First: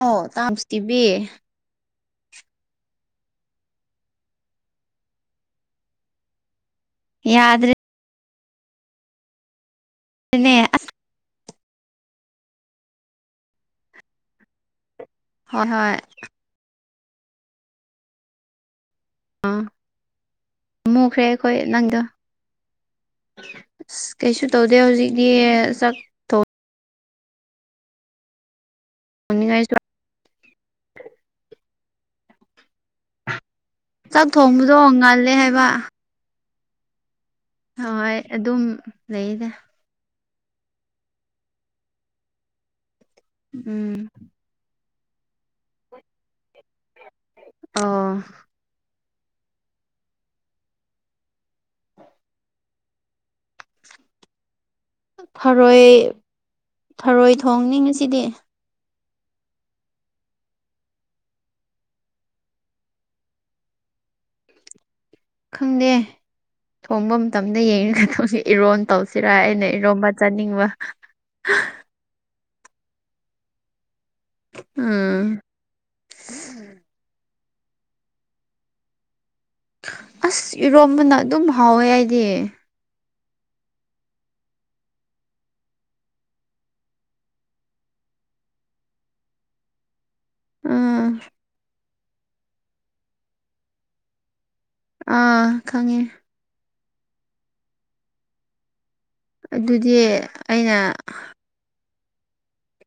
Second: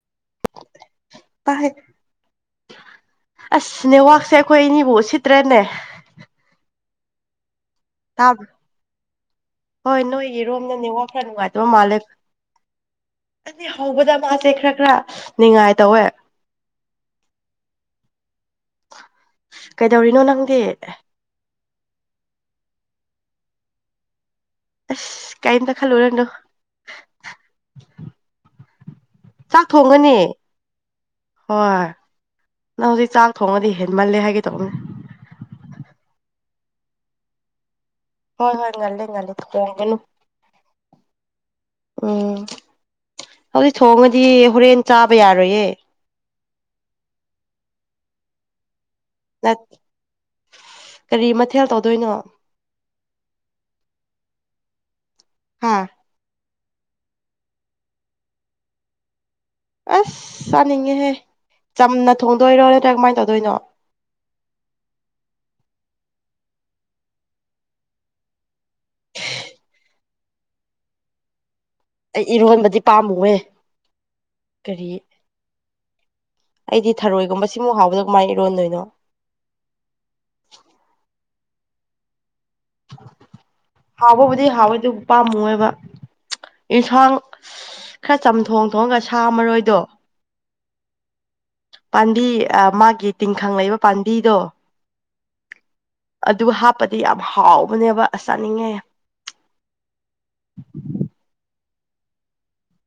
ꯑꯣ ꯇꯥꯕꯁ ꯇꯤꯕꯤ ꯑꯁ ꯅꯦꯋꯥꯛꯁꯦ ꯑꯩꯈꯣꯏ ꯑꯅꯤꯕꯨ ꯎꯠꯁꯤꯠꯇꯔꯦꯅꯦ ꯌꯥꯗ꯭ꯔꯦ ꯇꯥꯕ꯭ꯔꯥ ꯍꯣꯏ ꯅꯣꯏ ꯏꯔꯣꯝꯗ ꯑꯁ ꯅꯦꯠꯋꯥꯛ ꯈꯔ ꯅꯨꯡꯉꯥꯏꯇꯕ ꯃꯥꯜꯂꯦ ꯑꯅꯤ ꯍꯧꯕꯗ ꯃꯥꯁꯦ ꯈꯔ ꯈꯔ ꯍꯣꯏ ꯅꯤꯉꯥꯏ ꯍꯣꯏ ꯇꯧꯋꯦ ꯑꯥ ꯀꯩꯗꯧꯔꯤꯅꯣ ꯅꯪꯗꯤ ꯃꯨꯈ꯭ꯔꯦ ꯑꯩꯈꯣꯏ ꯅꯪꯗꯣ ꯑꯁ ꯀꯩꯁꯨ ꯇꯧꯗꯦ ꯍꯧꯖꯤꯛꯇꯤ ꯑꯁ ꯀꯩꯝꯇ ꯆꯥꯛ ꯈꯜꯂꯨꯔꯅꯨ ꯆꯥꯛ ꯊꯣꯡꯅꯤꯡꯉꯥꯏꯁꯨ ꯊꯣꯡꯒꯅꯤ ꯍꯣꯏ ꯅꯪꯗꯤ ꯆꯥꯛ ꯊꯣꯡꯉꯗꯤ ꯍꯦ ꯆꯥꯛ ꯊꯣꯡꯕꯗꯣ ꯉꯜꯂꯦ ꯍꯥꯏꯕ ꯍꯣꯏ ꯍꯣꯏ ꯑꯗꯨꯝ ꯍꯣꯏ ꯉꯜꯂꯦ ꯉꯜꯂꯦ ꯂꯩꯗ ꯊꫭꯡꯒꯤꯅꯨ ꯎꯝ ꯍꯧꯖꯤꯛ ꯎꯝ ꯊꯣꯡꯉꯗꯤ ꯍꯣꯔꯦꯟ ꯆꯥꯕ ꯌꯥꯔꯣꯏꯌꯦ ꯑꯣ ꯅꯠ ꯀꯔꯤ ꯃꯊꯦꯜ ꯇꯧꯗꯣꯏꯅꯣ ꯍꯥ ꯊꯔꯣꯏ ꯊꯔꯣꯏ ꯊꯣꯡꯅꯤ ꯉꯁꯤꯗꯤ ꯑꯁ ꯆꯥꯅꯤꯡꯉꯦꯍꯦ ꯆꯝꯅ ꯊꯣꯡꯗꯣꯏꯔꯣ ꯅꯠꯇ꯭ꯔꯒ ꯀꯃꯥꯏ ꯇꯧꯗꯣꯏꯅꯣ ꯈꯪꯗꯦ ꯊꯣꯡꯕ ꯃꯇꯝꯗ ꯌꯦꯡꯉ ꯇꯧꯁꯤ ꯏꯔꯣꯟ ꯇꯧꯁꯤꯔ ꯑꯩꯅ ꯏꯔꯣꯝꯕ ꯆꯥꯅꯤꯡꯕ [inaudible] ꯑꯩ ꯏꯔꯣꯟꯕꯗꯤ ꯄꯥꯝꯃꯨꯋꯦ ꯀꯔꯤ ꯎꯝ ꯑꯩꯗꯤ ꯊꯔꯣꯏꯒꯨꯝꯕ ꯁꯤꯃꯨꯛ ꯍꯥꯎꯕꯗ ꯀꯃꯥꯏꯟ ꯏꯔꯣꯟꯗꯣꯏꯅꯣ ꯑꯁ ꯏꯔꯣꯝꯕꯅ ꯑꯗꯨꯝ ꯍꯥꯎꯋꯦ ꯑꯩꯗꯤ ꯍꯥꯎꯕꯕꯨꯗꯤ ꯍꯥꯎꯋꯦꯗꯨ ꯄꯥꯝꯃꯨ ꯌꯦꯕ ꯑꯦꯟꯁꯥꯡ ꯈꯔ ꯆꯝꯊꯣꯡ ꯊꯣꯡꯉꯒ ꯁꯥ ꯃꯔꯣꯏꯗꯣ ꯎꯝ ꯄꯥꯝꯕꯤ ꯃꯥꯒꯤ ꯇꯤꯡꯈꯪ ꯂꯩꯕ ꯄꯥꯝꯕꯤꯗꯣ ꯑꯥ ꯈꯪꯉꯦ ꯑꯗꯨ ꯍꯥꯞꯄꯗꯤ ꯌꯥꯝ ꯍꯥꯎꯕꯅꯦꯕ ꯆꯥꯅꯤꯡꯉꯦ ꯑꯗꯨꯗꯤ ꯑꯩꯅ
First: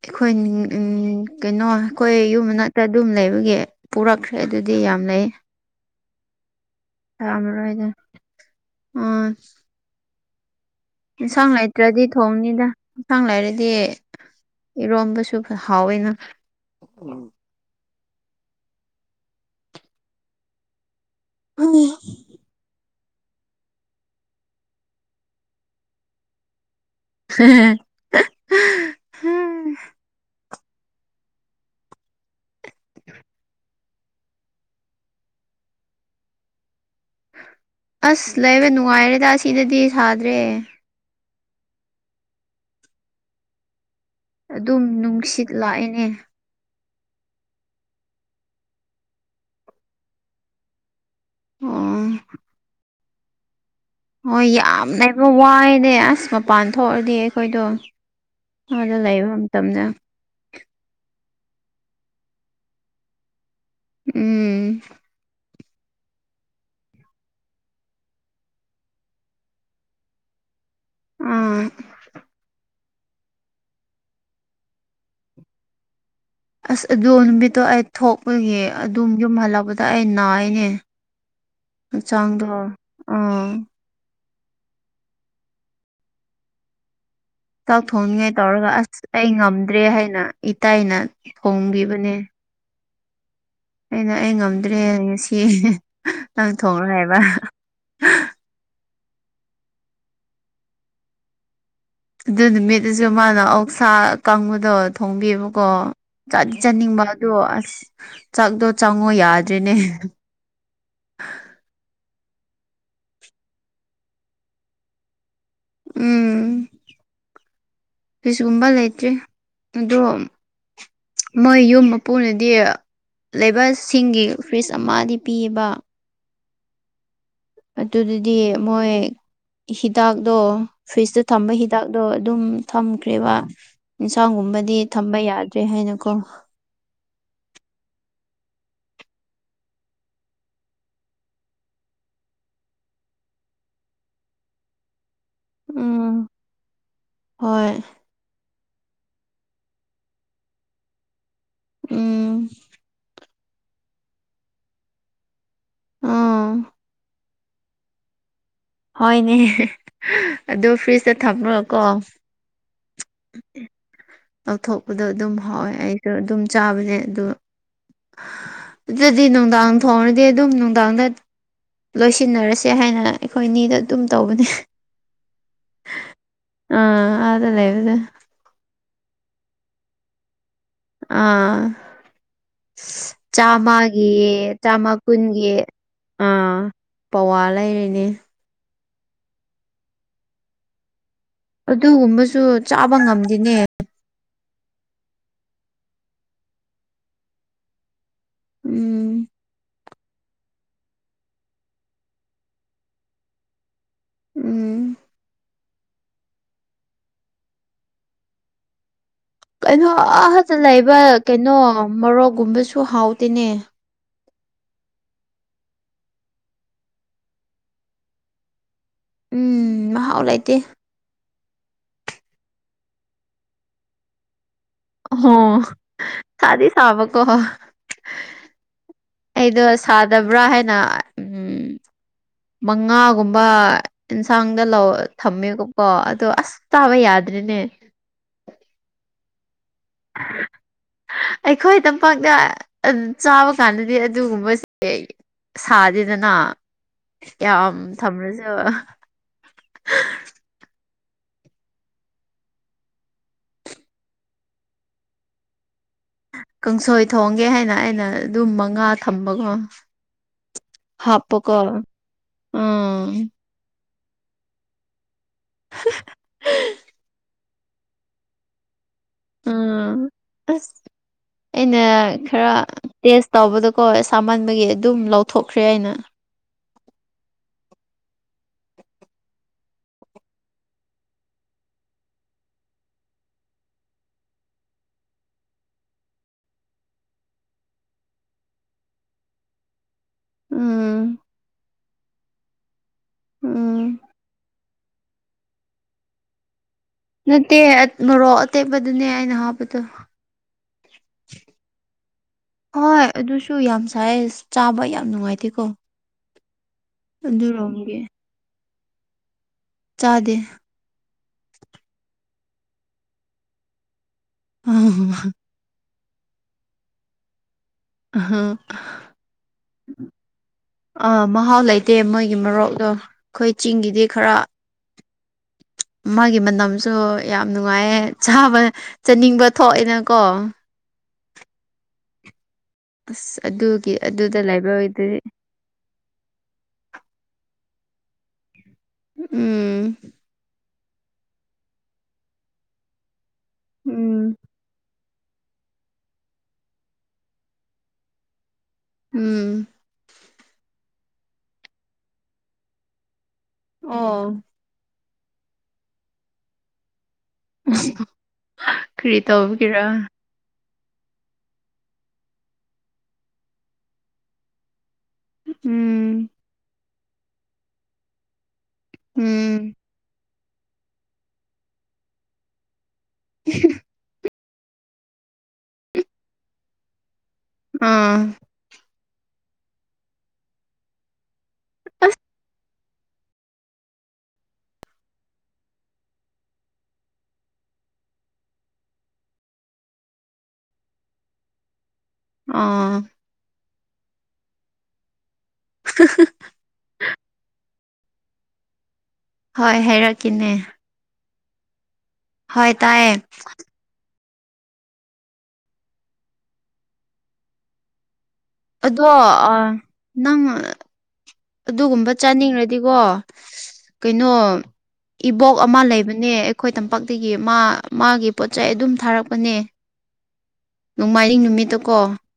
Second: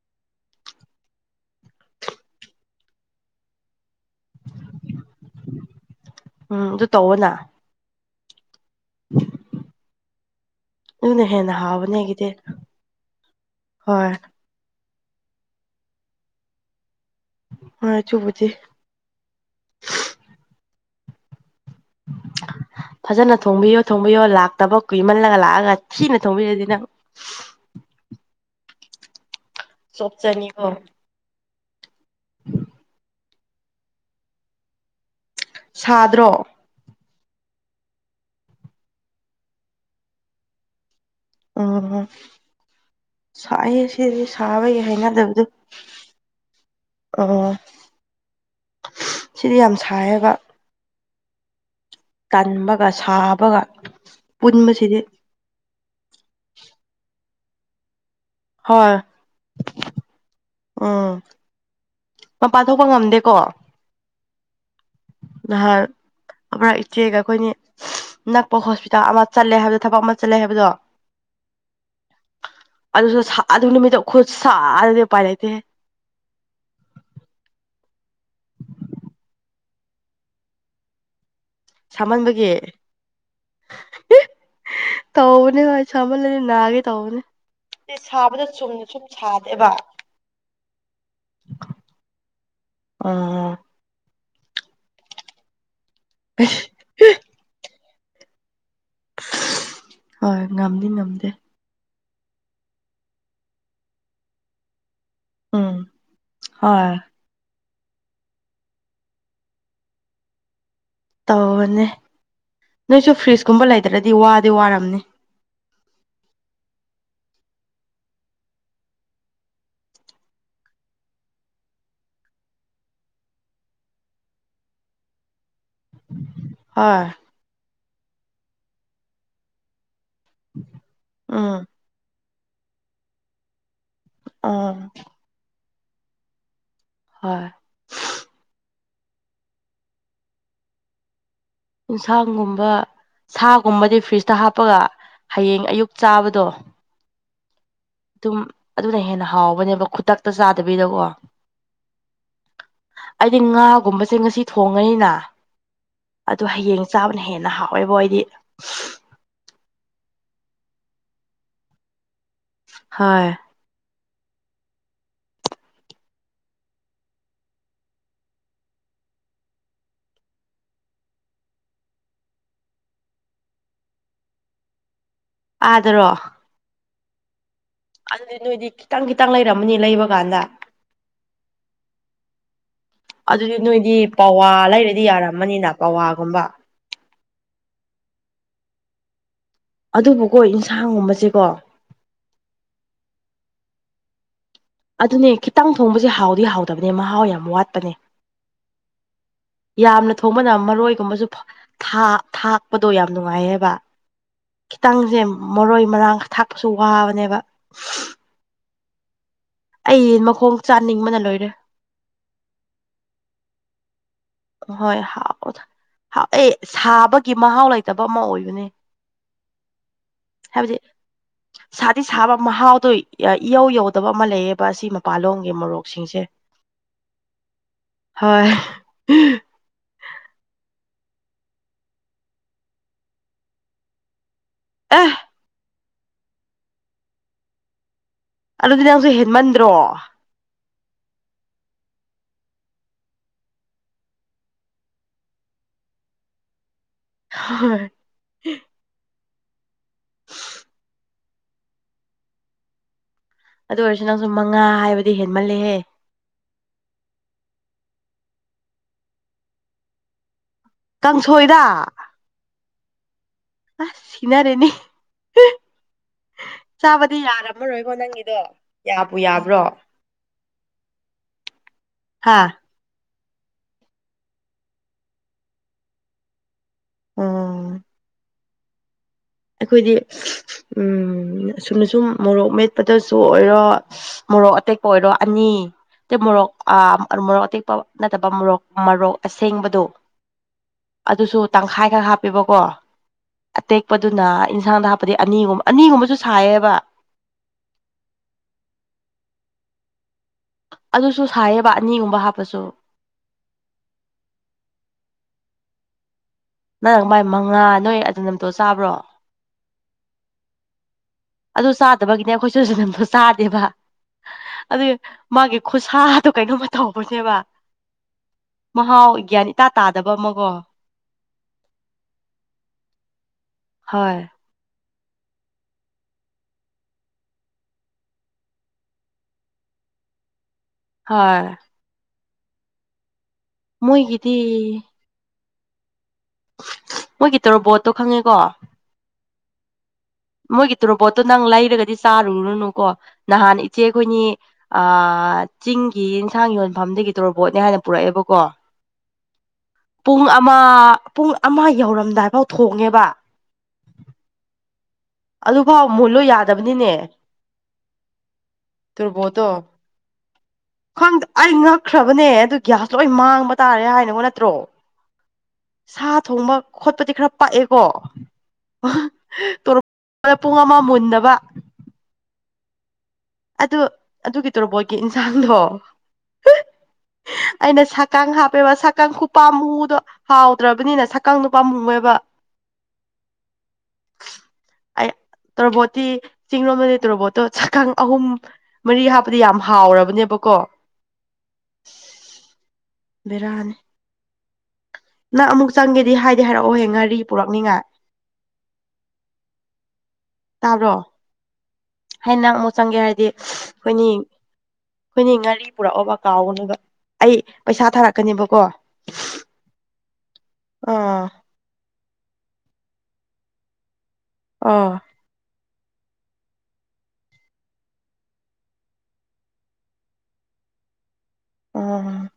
ꯑꯩꯈꯣꯏ ꯎꯝ ꯀꯩꯅꯣ ꯑꯩꯈꯣꯏ ꯌꯨꯝꯃꯅꯥꯛꯇ ꯑꯗꯨꯝ ꯂꯩꯕꯒꯤ ꯄꯨꯔꯛꯈ꯭ꯔꯦ ꯑꯗꯨꯗꯤ ꯌꯥꯝ ꯂꯩ ꯎꯝ ꯗꯨ ꯁꯥꯃꯔꯣꯢꯗꫭ ꯎꯝ ꯑꯗꯨꯅ ꯑꯦꯟꯁꯥꯡ ꯍꯦꯟꯅ ꯍꯥꯎꯕꯅꯦ ꯂꯩꯇ꯭ꯔꯗꯤ ꯑꯩꯒꯤꯗꯤ ꯊꯣꯡꯅꯤꯗ ꯏꯟꯁꯥꯡ ꯂꯩꯔꯗꯤ ꯍꯣꯏ ꯏꯔꯣꯝꯕꯁꯨ ꯍꯥꯎꯋꯦꯅ ꯍꯣꯏ ꯑꯗꯨꯕꯨꯗꯤ [unintelligible] [inaudible] ꯐꯖꯅ ꯊꯣꯡꯕꯤꯌꯣ ꯊꯣꯡꯕꯤꯌꯣ ꯂꯥꯛꯇꯕ ꯀꯨꯏꯃꯜꯂꯒ ꯂꯥꯑꯒ ꯊꯤꯅ ꯊꯣꯡꯕꯤꯔꯗꯤ ꯅꯪ [unintelligible] ꯆꯣꯞꯆꯅꯤꯀꯣ [unintelligible] ꯁꯥꯗ꯭ꯔꯣ ꯑꯁ ꯂꯩꯕ ꯅꯨꯉꯥꯏꯔꯦꯗ ꯑꯁꯤꯗꯗꯤ ꯁꯥꯗ꯭ꯔꯦ ꯑ ꯁꯥꯏꯌꯦ ꯁꯤ ꯁꯤꯗꯗꯤ ꯁꯥꯕꯒꯤ ꯑꯗꯨꯝ ꯍꯩꯅꯗꯕꯗꯣ ꯅꯨꯡꯁꯤꯠ ꯂꯥꯛꯑꯦꯅꯦ ꯑꯣ ꯁꯤꯗꯤ ꯌꯥꯝ ꯁꯥꯏꯌꯦꯕ ꯑꯣ ꯇꯟꯕꯒ ꯁꯥꯕꯒ ꯍꯣꯏ ꯄꯨꯟꯕꯁꯤꯗꯤ ꯌꯥꯝꯃꯦꯕ ꯋꯥꯏꯅꯦ ꯑꯁ ꯃꯄꯥꯟ ꯊꯣꯑꯗꯤ ꯑꯩꯈꯣꯏꯗꯣ ꯑꯥꯗ ꯂꯩꯕ ꯃꯇꯝꯗ ꯑꯥ ꯃꯄꯥꯟ ꯊꯣꯛꯄ ꯉꯝꯗꯦꯀꯣ ꯎꯝ ꯑꯒꯣꯏ ꯏꯆꯦꯒ ꯈꯣꯏꯅꯤ ꯅꯛꯄ ꯍꯣꯁꯄꯤꯇꯥꯜ ꯑꯃ ꯆꯠꯂꯦ ꯍꯥꯏꯕꯗꯣ ꯊꯕꯛ ꯑꯃ ꯆꯠꯂꯦ ꯍꯥꯏꯕꯗꯣ ꯑꯥ ꯑꯗꯨꯁꯨ ꯁꯥ ꯑꯗꯨ ꯅꯨꯃꯤꯠꯇꯣ ꯈꯨꯠ ꯁꯥꯗꯨꯗꯤ ꯎꯄꯥꯏ ꯂꯩꯇꯦꯍꯦ ꯑꯁ ꯑꯗꯨ ꯅꯨꯃꯤꯠꯇꯣ ꯑꯩ ꯊꯣꯛꯄꯒꯤ ꯑꯗꯨꯝ ꯌꯨꯝ ꯍꯜꯂꯛꯄꯗ ꯑꯩ ꯅꯥꯏꯌꯦꯅꯦ ꯁꯥꯃꯟꯕꯒꯤ ꯑꯥ ꯇꯧꯕꯅꯦ ꯍꯣꯢ ꯁꯃꯜꯂꯗꯤ ꯅꯥꯒꯦ ꯇꯧꯕꯅꯦ ꯆꯥꯛ ꯊꯣꯡꯅꯤꯉꯦ ꯁꯥꯕꯗ ꯇꯧꯔꯒ ꯆꯨꯝꯅ ꯑꯁ ꯁꯨꯝ ꯑꯩ ꯁꯥꯗꯦꯕ ꯉꯝꯗ꯭ꯔꯦ ꯍꯥꯏꯅ ꯏꯇꯩꯅ ꯊꯣꯡꯕꯤꯕꯅꯦ ꯑ ꯑꯩꯅ ꯑꯩ ꯉꯝꯗ꯭ꯔꯦ ꯉꯁꯤ ꯅꯪ ꯊꯣꯡꯔꯣ ꯍꯥꯏꯕ ꯍꯣꯏ ꯉꯝꯗꯤ ꯉꯝꯗꯦ ꯑꯗꯨ ꯅꯨꯃꯤꯠꯇꯨꯖꯨ ꯃꯥꯅ ꯑꯣꯛꯁꯥ ꯑꯀꯪꯕꯗꯣꯠ ꯊꯣꯡꯕꯤꯕꯀꯣ ꯎꯝ ꯆꯥꯗꯤ ꯍꯣꯏ ꯆꯥꯅꯤꯡꯕꯠ ꯗꯣ ꯑꯁ ꯆꯥꯛꯗꯣ ꯆꯪꯉꯣ ꯌꯥꯗ꯭ꯔꯦꯅꯦ ꯇꯧꯕꯅꯦ ꯅꯣꯏꯁꯨ ꯐ꯭ꯔꯤꯖꯀꯨꯝꯕ ꯂꯩꯗ꯭ꯔꯗꯤ ꯋꯥꯗꯤ ꯋꯥꯔꯝꯅꯤ ꯎꯝ ꯐꯤꯁꯒꯨꯝꯕ ꯂꯩꯇ꯭ꯔꯤ ꯑꯗꯨꯝ ꯃꯣꯏ ꯌꯨꯝ ꯃꯄꯨꯅꯗꯤ ꯂꯩꯕꯁꯁꯤꯡꯒꯤ ꯐ꯭ꯔꯤꯖ ꯑꯃꯗꯤ ꯄꯤꯌꯦꯕ ꯍꯣꯢ ꯑꯗꯨꯗꯗꯤ ꯃꯣꯏ ꯍꯤꯗꯥꯛꯗꯣ ꯐ꯭ꯔꯤꯖꯇ ꯊꯝꯕ ꯎꯝ ꯍꯤꯗ ꯗꯥꯛꯗꯣ ꯑꯗꯨꯝ ꯊꯝꯈ꯭ꯔꯦꯕ ꯎꯝ ꯏꯟꯁꯥꯡꯒꯨꯝꯕꯗꯤ ꯊꯝꯕ ꯌꯥꯗ꯭ꯔꯦ ꯍꯥꯏꯅꯀꯣ ꯍꯣꯏ ꯏꯟꯁꯥꯡꯒꯨꯝꯕ ꯁꯥꯒꯨꯝꯕꯗꯤ ꯐ꯭ꯔꯤꯖꯇ ꯍꯥꯞꯄꯒ ꯍꯌꯦꯡ ꯑꯌꯨꯛ ꯎꯝ ꯆꯥꯕꯗꯣ ꯍꯣꯏ ꯇꯨꯝ ꯑꯗꯨꯅ ꯍꯦꯟꯅ ꯍꯥꯎꯕꯅꯦꯕ ꯈꯨꯗꯛꯇ ꯆꯥꯗꯕꯤꯗꯀꯣ ꯎꯝ ꯑꯩꯗꯤ ꯉꯥꯒꯨꯝꯕꯁꯦ ꯉꯁꯤ ꯊꯣꯡꯉꯅꯤꯅ ꯑꯗꯨ ꯑꯥ ꯍꯌꯦꯡ ꯆꯥꯕ ꯅ ꯍꯦꯟꯅ ꯍꯥꯎꯋꯦꯕꯣ ꯑꯩꯗꯤ ꯍꯣꯏꯅꯦ ꯑꯗꯨ ꯐ꯭ꯔꯤꯖꯇ ꯊꯝꯔꯒꯀꯣ ꯍꯣꯢ ꯑꯦ ꯂꯧꯊꯣꯛꯄꯗꯣ ꯑꯗꯨꯝ ꯍꯥꯎꯋꯦ ꯑꯩꯁꯨ ꯑꯗꯨꯝ ꯆꯥꯕꯅꯦ ꯑꯗꯨ ꯑꯗꯨꯗꯤ ꯅꯨꯡꯗꯥꯡ ꯊꯣꯡꯔꯗꯤ ꯑꯗꯨꯝ ꯅꯨꯡꯗꯥꯡꯗ ꯂꯣꯏꯁꯤꯟꯅꯔꯁꯦ ꯍꯥꯏꯅ ꯑꯩꯈꯣꯏꯅꯤꯗ ꯑꯗꯨꯝ ꯇꯧꯕꯅꯦ ꯑꯥꯗꯔꯣ ꯑ ꯑꯥꯗ ꯂꯩꯔꯒ ꯑꯗꯨꯗꯤ ꯅꯣꯏꯗꯤ ꯈꯤꯇꯪ ꯈꯤꯇꯪ ꯂꯩꯔꯝꯃꯅꯤ ꯂꯩꯕ ꯀꯥꯟꯗ ꯑꯥ ꯑꯗꯨꯗꯤ ꯅꯣꯏꯗꯤ ꯆꯥꯃꯒꯤ ꯄꯋꯥ ꯆꯥꯝꯃ ꯂꯩꯔꯗꯤ ꯀꯨꯟꯒꯤ ꯌꯥꯔꯝꯃꯅꯤꯅ ꯄꯋꯥꯒꯨꯝꯕ ꯑꯥ ꯄꯋꯥ ꯂꯩꯔꯤꯅꯦ ꯑꯗꯨꯕꯨꯀꯣ ꯏꯟꯁꯥꯡꯒꯨꯝꯕꯁꯦꯀꯣ ꯑꯗꯨꯒꯨꯝꯕꯁꯨ ꯆꯥꯕ ꯉꯝꯗꯦꯅꯦ ꯑꯗꯨꯅꯦ ꯈꯤꯇꯪ ꯊꯣꯡꯕꯖꯦ ꯍꯥꯎꯗꯤ ꯍꯥꯎꯗꯕꯅꯦ ꯃꯍꯥꯎ ꯌꯥꯝ ꯋꯥꯠꯄꯅꯦ ꯎꯝ ꯌꯥꯝꯅ ꯊꯣꯡꯕꯅ ꯃꯔꯣꯏꯒꯨꯝꯕꯁꯨ ꯐꯥ ꯊꯥꯛꯄꯗꯣ ꯌꯥꯝ ꯅꯨꯡꯉꯥꯏꯌꯦꯕ ꯎꯝ ꯈꯤꯇꯪꯁꯦ ꯃꯔꯣꯏ ꯃꯔꯥꯡ ꯊꯥꯛꯄꯁꯨ ꯋꯥꯕꯅꯦꯕ ꯀꯩꯅꯣ ꯑꯩ ꯑꯥꯗ ꯃꯈꯣꯡ ꯂꯩꯕ ꯆꯥꯅꯤꯡꯕꯅ ꯂꯣꯏꯔꯦ ꯀꯩꯅꯣ ꯃꯔꯣꯛꯒꯨꯝꯕꯁꯨ ꯍꯥꯎꯇꯦꯅꯦ ꯍꯣꯏ ꯍꯥꯎꯕꯗꯣ ꯍꯥꯎꯋꯦ ꯁꯥꯕꯒꯤ ꯃꯍꯥꯎ ꯂꯩꯇꯕ ꯑꯃ ꯑꯣꯏꯕꯅꯦ ꯎꯝ ꯃꯍꯥꯎ ꯂꯩꯇꯦ ꯍꯥꯏꯕꯗꯤ ꯁꯥꯗꯤ ꯁꯥꯕ ꯃꯍꯥꯎꯗꯣ ꯏꯌꯧ ꯌꯧꯗꯕ ꯑꯃ ꯂꯩꯌꯦ ꯑꯍꯣ ꯁꯥꯗꯤ ꯁꯥꯕꯀꯣ ꯍꯣꯏ ꯑꯩꯗꯣ ꯁꯥꯗꯕ꯭ꯔꯥ ꯍꯥꯏꯅ ꯎꯝ ꯃꯉꯥꯒꯨꯝꯕ ꯏꯟꯁꯥꯡꯗ ꯂꯧ ꯑꯦ ꯊꯝꯃꯦꯕꯀꯣ ꯑꯗꯣ ꯑꯁ ꯆꯥꯕ ꯌꯥꯗ꯭ꯔꯦꯅꯦ ꯑꯗꯨꯗꯤ ꯅꯪꯁꯨ ꯍꯦꯟꯃꯟꯗ꯭ꯔꯣ ꯑꯩꯈꯣꯏ ꯇꯝꯄꯥꯛꯗ ꯑꯠ ꯆꯥꯕ ꯀꯥꯟꯗꯗꯤ ꯑꯗꯨꯒꯨꯝꯕꯁꯦ ꯁꯥꯗꯦꯗꯅ ꯌꯥꯝ ꯍꯣꯏ ꯊꯝꯔꯁꯨ ꯑꯗꯨ ꯑꯣꯏꯔꯁꯨ ꯅꯪꯁꯨ ꯃꯉꯥ ꯍꯥꯏꯕꯗꯤ ꯍꯦꯟꯃꯜꯂꯦꯍꯦ ꯀꯥꯡꯁꯣꯏ ꯊꯣꯡꯒꯦ ꯍꯥꯏꯅ ꯑꯩꯅ ꯑꯗꯨꯝ ꯃꯉꯥ ꯊꯝꯕꯀꯣ ꯍꯥꯞꯄꯀꯣ ꯀꯥꯡꯁꯣꯏꯗ ꯑ ꯑꯁ ꯁꯤꯅꯔꯅꯤ ꯆꯥꯕꯗꯤ ꯌꯥꯔ ꯔꯝꯃꯔꯣꯢꯀꯣ ꯅꯪꯒꯤꯗꯣ ꯌꯥꯕꯨ ꯌꯥ ꯎꯝ ꯑꯁ ꯑꯩꯅ ꯍꯥ ꯈꯔ ꯇꯦꯁ ꯇꯧꯕꯗꯀꯣ ꯁꯥꯃꯟꯕꯒꯤ ꯑꯗꯨꯝ ꯂꯧꯊꯣꯛꯈ꯭ꯔꯦ ꯑꯩꯅ ꯎꯝ ꯑꯩꯈꯣꯏꯗꯤ ꯎꯝ ꯁꯨꯝꯅ ꯁꯨꯝ ꯃꯣꯔꯣꯛ ꯃꯦꯠꯄꯗꯁꯨ ꯑꯣꯏꯔꯣ ꯃꯣꯔꯣꯛ ꯑꯇꯦꯛꯄ ꯑꯣꯏꯔꯣ ꯑꯅꯤ ꯇꯦ ꯃꯣꯔꯣꯛ ꯑ ꯃꯣꯔꯣꯛ ꯑꯇꯦꯛꯄ ꯅꯠꯇꯕ ꯃꯣꯔꯣꯛ ꯃꯔꯣꯛ ꯑꯁꯦꯡꯕꯗꯣ ꯎꯝ ꯑꯗꯨꯁꯨ ꯇꯪꯈꯥꯏ ꯈ ꯍꯥꯞꯄꯦꯕꯀꯣ ꯎꯝ ꯑꯇꯦꯛ ꯑꯗꯨꯅ ꯏꯟꯁꯥꯡꯗ ꯍꯥꯞꯄꯗꯤ ꯑꯅꯤꯒꯨꯝꯕ ꯑꯅꯤꯒꯨꯝꯕꯁꯨ ꯁꯥꯏꯌꯦꯕ ꯅꯠꯇꯦ ꯑꯠ ꯃꯔꯣꯛ ꯑꯇꯦꯛꯄꯗꯨꯅꯦ ꯑꯩꯅ ꯍꯥꯞꯄꯗꯣ ꯑꯗꯨꯁꯨ ꯁꯥꯏꯌꯦꯕ ꯑꯅꯤꯒꯨꯝꯕ ꯍꯥꯞꯄꯁꯨ ꯍꯣꯏ ꯑꯗꯨꯁꯨ ꯌꯥꯝ ꯁꯥꯏꯌꯦ ꯆꯥꯕ ꯌꯥꯝ ꯅꯨꯡꯉꯥꯏꯇꯦꯀꯣ ꯅꯪ ꯃꯥꯏ ꯃꯉꯥ ꯅꯣꯏ ꯑꯗꯨꯔꯣꯝꯒꯤ ꯑꯗꯨ ꯅꯝꯇꯣ ꯆꯥꯕ꯭ꯔꯣ ꯆꯥꯗꯦ ꯑꯗꯨ ꯆꯥꯗꯕꯒꯤꯅꯦ ꯑꯈꯣꯏꯁꯨ ꯖꯅꯝꯗꯣ ꯆꯥꯗꯦꯕ ꯑꯗꯨ ꯃꯥꯒꯤ ꯈꯨꯁꯥꯗꯣ ꯀꯩꯅꯣꯝꯃ ꯇꯧꯕꯅꯦꯕ ꯃꯍꯥꯎ ꯒ꯭ꯌꯥꯟ ꯏꯇꯥ ꯇꯥꯗꯕ ꯑꯃꯀꯣ ꯑꯥ ꯃꯍꯥꯎ ꯂꯩꯇꯦ ꯃꯣꯏꯒꯤ ꯃꯔꯣꯛꯗꯣ ꯈꯣꯏ ꯆꯤꯡꯒꯤꯗꯤ ꯍꯣꯏ ꯈꯔ ꯃꯥꯒꯤ ꯃꯅꯝꯁꯨ ꯌꯥꯝ ꯅꯨꯡꯉꯥꯏꯌꯦ ꯆꯥꯕ ꯆꯥꯅꯤꯡꯕ ꯊꯣꯛꯑꯦꯅꯀꯣ ꯍꯣꯏ ꯑꯁ ꯑꯗꯨꯒꯤ ꯃꯣꯏꯒꯤꯗꯤ ꯑꯗꯨꯗ ꯂꯥꯏꯕꯒꯣꯏꯗꯨꯗꯤ ꯃꯣꯏꯒꯤ ꯇꯣꯔꯣꯕꯣꯠꯇꯣ ꯈꯪꯉꯦꯀꯣ ꯎꯝ ꯃꯣꯏꯒꯤ ꯇꯣꯔꯣꯕꯣꯠꯇꯣ ꯅꯪ ꯂꯩꯔꯒꯗꯤ ꯆꯥꯔꯨꯔꯅꯨꯀꯣ ꯅꯍꯥꯟ ꯏꯆꯦ ꯈꯣꯏꯅꯤ ꯎꯝ ꯑ ꯆꯤꯡꯒꯤ ꯌꯤꯟꯁꯥꯡ ꯌꯣꯟꯐꯝꯗꯒꯤ ꯇꯣꯔꯕꯣꯠꯅꯦ ꯍꯥꯏꯅ ꯄꯨꯔꯛꯑꯦꯕꯀꯣ ꯎꯝ ꯄꯨꯡ ꯑꯃ ꯄꯨꯡ ꯑꯃ ꯌꯧꯔꯝꯗꯥꯏꯐꯥꯎ ꯊꯣꯡꯉꯦꯕ ꯑꯣ ꯑꯗꯨꯐꯥꯎ ꯃꯨꯜꯂꯣ ꯌꯥꯗꯕꯅꯤꯅꯦ [unintelligible] ꯀ꯭ꯔꯤ ꯇꯣꯔꯕꯣꯠꯇꯣ ꯇꯧꯕꯒꯤꯔꯥ ꯈꯪꯗꯦ ꯑꯩ ꯉꯛꯈ꯭ꯔꯕꯅꯦ ꯑꯗꯨ ꯒ꯭ꯌꯥꯁ ꯂꯣꯏ ꯃꯥꯡꯕ ꯇꯥꯔꯦ ꯍꯥꯏꯅꯉꯣ ꯅꯠꯇ꯭ꯔꯣ ꯁꯥ ꯎꯝ ꯊꯣꯡꯕ ꯈꯣꯠꯄꯗꯤ ꯈꯔ ꯄꯛꯑꯦꯀꯣ ꯎꯝ ꯄꯨꯡ ꯑꯃ ꯃꯨꯟꯗꯕ ꯑꯗꯨ ꯑꯗꯨꯒꯤ ꯇꯣꯔꯕꯣꯠꯀꯤ ꯏꯟꯁꯥꯡꯗꯣ ꯑꯩꯅ ꯁꯥ ꯀꯥꯡ ꯑꯥ ꯍꯥꯞ ꯕꯦꯕ ꯁꯥꯀꯪ ꯈꯨꯄꯥ ꯃꯨꯗꯣ ꯍꯥꯎꯇ꯭ꯔꯕꯅꯤꯅ ꯁꯥꯀꯪ ꯗꯨ ꯄꯥꯃꯨꯌꯦꯕ [inaudible] ꯑꯩ ꯇ꯭ꯔꯣꯕꯣꯠꯇꯤ ꯆꯤꯡ ꯔꯣꯝꯗꯗꯤ ꯇꯣꯔꯕꯣꯠꯇꯣ ꯁꯥꯀꯪ ꯑꯍꯨꯝ ꯃꯔꯤ ꯍꯥꯞꯄꯗꯤ ꯌꯥꯝ ꯍꯥꯎꯔꯕꯅꯦꯕꯀꯣ ꯑꯪ ꯕꯦꯔꯥꯅꯤ ꯅꯪ ꯑꯃꯨꯛ ꯆꯪꯒꯦꯗꯤ ꯍꯥꯏꯗꯤ ꯍꯥꯏꯔꯛꯑꯣꯍꯦ ꯉꯥꯔꯤ ꯄꯨꯔꯥꯛꯅꯤꯉꯥꯏ ꯍꯣꯏ ꯍꯥꯏꯔꯛꯀꯦꯅꯦ [unintelligible] ꯑꯩꯅ ꯍꯣꯏ ꯑꯃꯨꯛ ꯆꯪꯒꯦ ꯇꯥꯏꯌꯦ ꯍꯥꯏꯗꯤ ꯈꯣꯏꯅꯤ ꯈꯣꯏꯅꯤ ꯉꯥꯔꯤ ꯄꯨꯔꯛꯑꯣꯕ ꯀꯥꯎꯒꯅꯤꯕ ꯑꯩ ꯄꯩꯁꯥ ꯊꯥꯔꯛ ꯀꯅꯦꯕꯀꯣ ꯑꯗꯣ ꯑ ꯅꯪ ꯑꯥ ꯑꯗꯨꯒꯨꯝꯕ ꯆꯥꯅꯤꯡꯔꯗꯤꯀꯣ ꯀꯩꯅꯣ ꯑꯥ ꯏꯕꯣꯛ ꯑꯃ ꯂꯩꯕꯅꯦ ꯑꯩꯈꯣꯏ ꯇꯝꯄꯥꯛꯇꯒꯤ ꯃꯥ ꯃꯥꯒꯤ ꯄꯣꯠꯆꯩ ꯑꯗꯨꯝ ꯊꯥꯔꯛꯄꯅꯦ [inaudible] ꯅꯣꯡꯃꯥꯏꯤꯡ ꯅꯨꯃꯤꯠꯇ ꯀꯣ ꯑꯥ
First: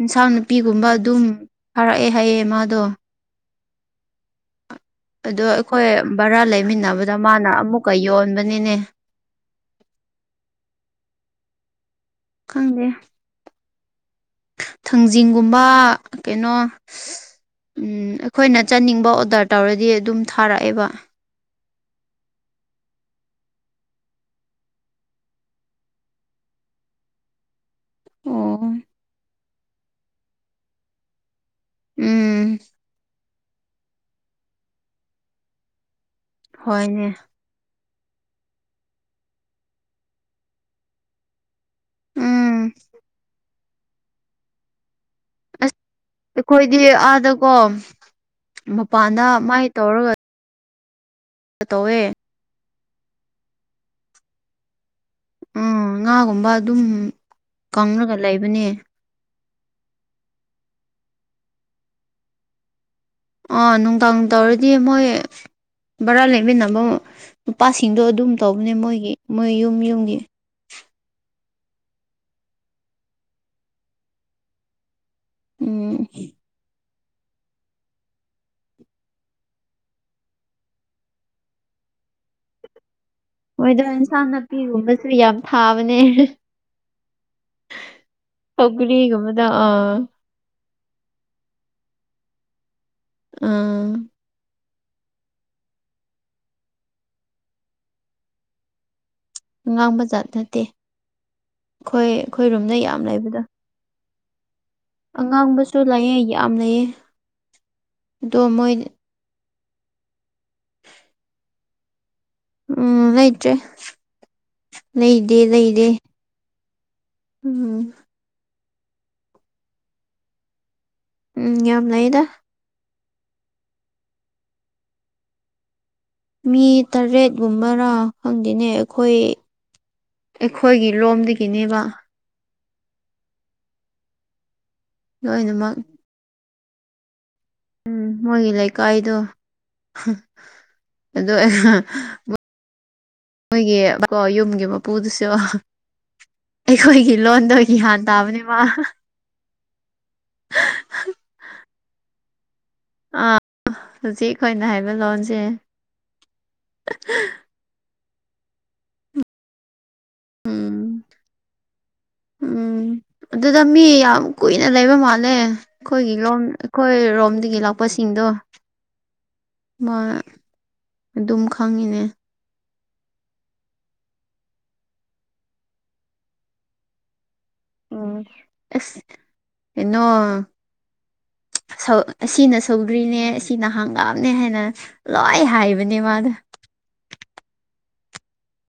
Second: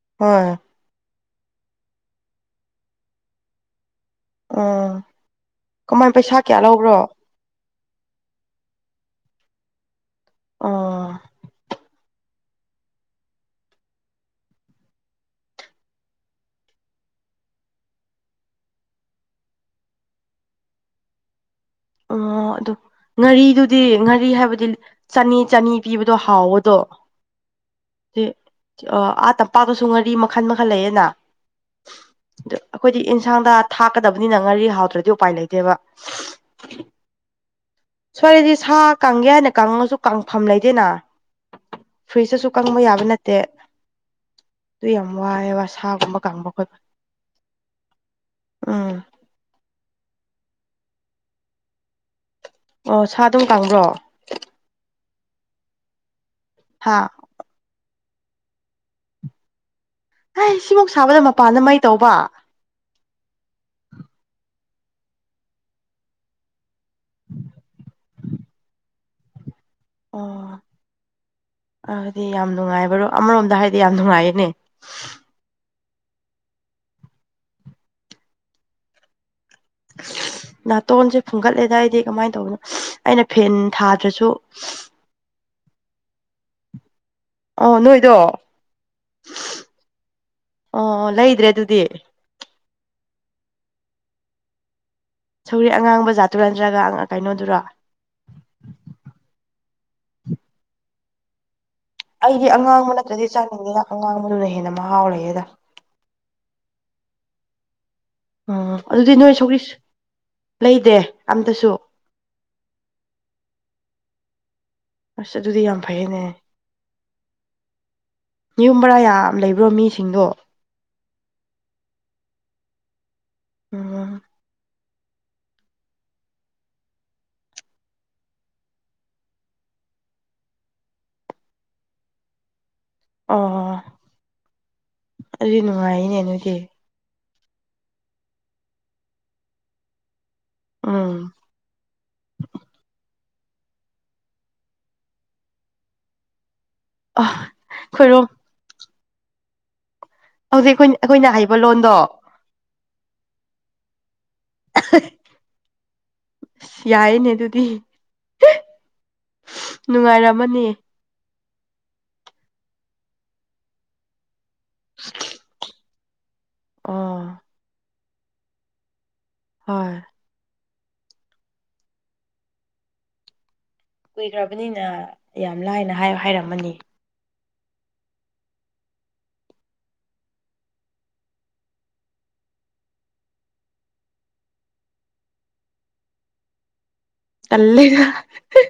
ꯏꯟꯁꯥꯡ ꯍꯣꯏ ꯅꯥꯄꯤꯒꯨꯝꯕ ꯑꯗꯨꯝ ꯊꯥꯔꯥꯛꯑꯦ ꯍꯥꯏꯌꯦ ꯃꯥꯗꯣ ꯑꯣ ꯑꯗꯣ ꯑꯩꯈꯣꯏ ꯚꯔꯥ ꯂꯩꯃꯤꯟꯅꯕꯗ ꯃꯥꯅ ꯑꯃꯨꯛꯀ ꯌꯣꯟꯕꯅꯤꯅꯦ ꯑꯣ ꯈꯪꯗꯦ ꯊꯥꯡꯖꯤꯡꯒꯨꯝꯕ ꯀꯩꯅꯣ [unintelligible] ꯎꯝ ꯑꯈꯣꯏꯅ ꯆꯥꯅꯤꯡꯕ ꯑꯣꯗ꯭ꯔ ꯇꯧꯔꯗꯤ ꯑꯗꯨꯝ ꯊꯥꯔꯥꯛꯑꯦꯕ ꯑꯣ ꯑꯗꯨ ꯉꯥꯔꯤꯗꯨꯗꯤ ꯉꯥꯔꯤ ꯍꯥꯏꯕꯗꯤ ꯆꯥꯅꯤ ꯆꯥꯅꯤ ꯄꯤꯕꯗꯣ ꯍꯥꯎꯕꯗꯣ ꯑꯣ [unintelligible] ꯑꯥ ꯇꯝꯄꯥꯛꯇꯁꯨ ꯉꯥꯔꯤ ꯃꯈꯟ ꯃꯈꯜ ꯂꯩꯌꯦꯅ ꯎꯝ ꯑꯗꯨ ꯑꯈꯣꯏꯗꯤ ꯏꯟꯁꯥꯡꯗ ꯊꯥꯛꯀꯗꯕꯅꯤꯅ ꯉꯥꯔꯤ ꯍꯥꯎꯇ꯭ꯔꯗꯤ ꯎꯄꯥꯏ ꯂꯩꯇꯦꯕ [unintelligible] ꯍꯣꯏꯅꯦ ꯁ꯭ꯋꯥꯏꯗꯤ ꯁꯥ ꯀꯪꯒꯦ ꯍꯥꯏꯅ ꯀꯪꯉꯁꯨ ꯀꯪꯐꯝ ꯂꯩꯇꯦꯅ ꯐ꯭ꯔꯤꯖꯇꯁꯨ ꯎꯝ ꯀꯪꯕ ꯌꯥꯕ ꯅꯠꯇꯦ ꯑꯗꯨ ꯌꯥꯝ ꯋꯥꯏꯑꯦꯕ ꯑꯁ ꯁꯥꯒꯨꯝꯕ ꯀꯪꯕ ꯈꯣꯠꯄ ꯑꯩꯈꯣꯏꯗꯤ ꯑꯥꯗꯀꯣ ꯎꯝ ꯃꯄꯥꯟꯗ ꯃꯥꯏ ꯇꯧꯔꯒ ꯇꯧꯋꯦ ꯑꯣ ꯁꯥ ꯑꯗꯨꯝ ꯀꯪꯕ꯭ꯔꯣ ꯎꯝ ꯉꯥꯒꯨꯝꯕ ꯑꯗꯨꯝ ꯍꯥꯥ ꯀꯪꯔꯒ ꯂꯩꯕꯅꯦ ꯍꯩ ꯁꯤꯃꯨꯛ ꯁꯥꯕꯗ ꯃꯄꯥꯟꯗ ꯃꯩ ꯇꯧꯕ ꯑꯣ ꯅꯨꯡꯗꯥꯡ ꯇꯧꯔꯗꯤ ꯃꯣꯏ ꯚꯔꯥ ꯂꯩꯃꯤꯟꯅꯕ ꯅꯨꯄꯥꯁꯤꯡꯗꯣ ꯑꯗꯨꯝ ꯇꯧꯕꯅꯦ ꯃꯣꯏꯒꯤ ꯃꯣꯏ ꯌꯨꯝ ꯌꯨꯝꯒꯤ ꯑꯣ ꯑꯗꯨꯗꯤ ꯌꯥꯝ ꯅꯨꯡꯉꯥꯏꯕꯔꯣ ꯑꯃꯔꯣꯝꯗ ꯍꯥꯏꯗꯤ ꯌꯥꯝ ꯅꯨꯡꯉꯥꯏꯌꯦꯅꯦ ꯎꯝ ꯅꯥꯇꯣꯟꯖꯦ ꯐꯨꯡꯒꯠꯂꯦꯗ ꯑꯩꯗꯤ ꯀꯃꯥꯏꯟ ꯇꯧꯕꯅꯣ ꯑꯩꯅ ꯐꯦꯟ ꯊꯥꯗ꯭ꯔꯁꯨ ꯀꯨꯝꯃꯁꯨ ꯌꯥꯝ ꯊꯥꯕꯅꯦ ꯑꯣ ꯅꯣꯏꯗꯣ ꯁꯧꯒꯔꯤꯒꯨꯝꯕꯗ ꯑꯥ ꯑꯣ ꯂꯩꯗ꯭ꯔꯦ ꯑꯗꯨꯗꯤ ꯑꯥ ꯁꯧꯒ꯭ꯔꯤ ꯑꯉꯥꯡꯕ ꯖꯥꯠꯇꯨꯔꯥ ꯅꯠꯇ꯭ꯔꯒ ꯑꯪ ꯀꯩꯅꯣꯗꯨꯔꯣ ꯑꯉꯥꯡꯕ ꯖꯥꯠ ꯅꯠꯇꯦ ꯑꯩꯈꯣꯏ ꯑꯩꯗꯤ ꯑꯩꯈꯣꯏ ꯔꯨꯝꯗ ꯑꯉꯥꯡꯕ ꯌꯥꯝ ꯅꯠꯇ꯭ꯔꯗꯤ ꯂꯩꯕꯗꯣ ꯆꯥꯅꯤꯡꯉꯤꯅ ꯑꯉꯥꯡꯕꯗꯨꯅ ꯍꯦꯟꯅ ꯃꯍꯥꯎ ꯂꯩꯌꯦꯗ ꯑꯉꯥꯡꯕꯁꯨ ꯂꯩꯌꯦ ꯌꯥꯝ ꯂꯩꯌꯦ ꯑꯗꯣ ꯃꯣꯏ ꯑꯣ ꯑꯗꯨꯗꯤ ꯅꯣꯏ ꯁꯧꯒ꯭ꯔꯤ ꯁꯨ ꯂꯩꯗꯦ ꯑꯝꯇꯁꯨ ꯎꯝ ꯂꯩꯇ꯭ꯔꯦ ꯑꯁ ꯂꯩꯗꯦ ꯑꯗꯨꯗꯤ ꯌꯥꯝ ꯂꯩꯗꯦ ꯐꯩꯌꯦꯅꯦ ꯎꯝ ꯌꯨꯝ ꯚꯔꯥ ꯌꯥꯝ ꯂꯩꯕ꯭ꯔꯣ ꯃꯤꯁꯤꯡꯗꯣ ꯎꯝ ꯌꯥꯝ ꯂꯩꯗ [unintelligible] ꯃꯤ ꯇꯔꯦꯠꯒꯨꯝꯕꯔꯥ ꯈꯪꯗꯦꯅꯦ ꯑꯩꯈꯣꯏ ꯑꯩꯈꯣꯏꯒꯤ ꯂꯣꯝꯗꯒꯤꯅꯦꯕ ꯑꯣ ꯑꯗꯨꯗꯤ ꯂꯣꯏꯅꯃꯛ ꯅꯨꯡꯉꯥꯏꯌꯦꯅꯦ ꯅꯣꯏꯗꯤ ꯎꯝ ꯃꯣꯏꯒꯤ ꯂꯩꯀꯥꯏꯗꯣ ꯎꯝ ꯑꯗꯣ ꯑꯩꯅ ꯃꯣꯏꯒꯤ ꯀꯣ ꯌꯨꯝꯒꯤ ꯃꯄꯨꯗꯨꯁꯨ ꯑꯩꯈꯣꯏꯒꯤ ꯑ ꯂꯣꯟꯗꯣ ꯒ꯭ꯌꯥꯟ ꯑꯩꯈꯣꯏꯔꯣꯝ ꯇꯥꯕꯅꯦ ꯃꯥ ꯍꯧꯖꯤꯛ ꯑꯩꯈꯣꯏ ꯑꯩꯈꯣꯏꯅ ꯍꯩꯕ ꯂꯣꯟꯗꯣ ꯑꯥ ꯍꯨꯖꯤꯛ ꯑꯩꯈꯣꯏꯅ ꯍꯩꯕ ꯂꯣꯟꯖꯦ ꯏꯁ ꯌꯥꯏꯅꯦ ꯑꯗꯨꯗꯤ ꯅꯨꯡꯉꯥꯏꯔꯝ ꯎꯝ ꯎꯝ ꯑꯗꯨꯗ ꯃꯤ ꯌꯥꯝ ꯀꯨꯏꯅ ꯂꯩꯕ ꯃꯥꯜꯂꯦ ꯈꯣꯏꯒꯤ ꯂꯣꯝ ꯑꯩꯈꯣꯏ ꯑꯣ ꯔꯣꯝꯗꯒꯤ ꯂꯥꯛꯄꯁꯤꯡꯗꯣ ꯍꯣꯏ ꯃꯥ ꯑꯗꯨꯝ ꯈꯪꯉꯤꯅꯦ ꯀꯨꯏꯈ꯭ꯔꯕꯅꯤꯅ ꯌꯥꯝ ꯂꯥꯏꯅ ꯍꯥꯢ ꯍꯥꯏꯔꯝꯃꯅꯤ ꯎꯝ ꯑꯁ ꯀꯩꯅꯣ ꯁꯧ ꯑꯁꯤꯅ ꯁꯧꯒ꯭ꯔꯤꯅꯦ ꯑꯁꯤꯅ ꯍꯪꯒꯥꯝꯅꯦ ꯍꯥꯢꯅ ꯂꯣꯢ ꯍꯥꯢꯕꯅꯦ ꯃꯥꯗꯣ ꯇꯂꯦꯗ ꯍꯍꯩ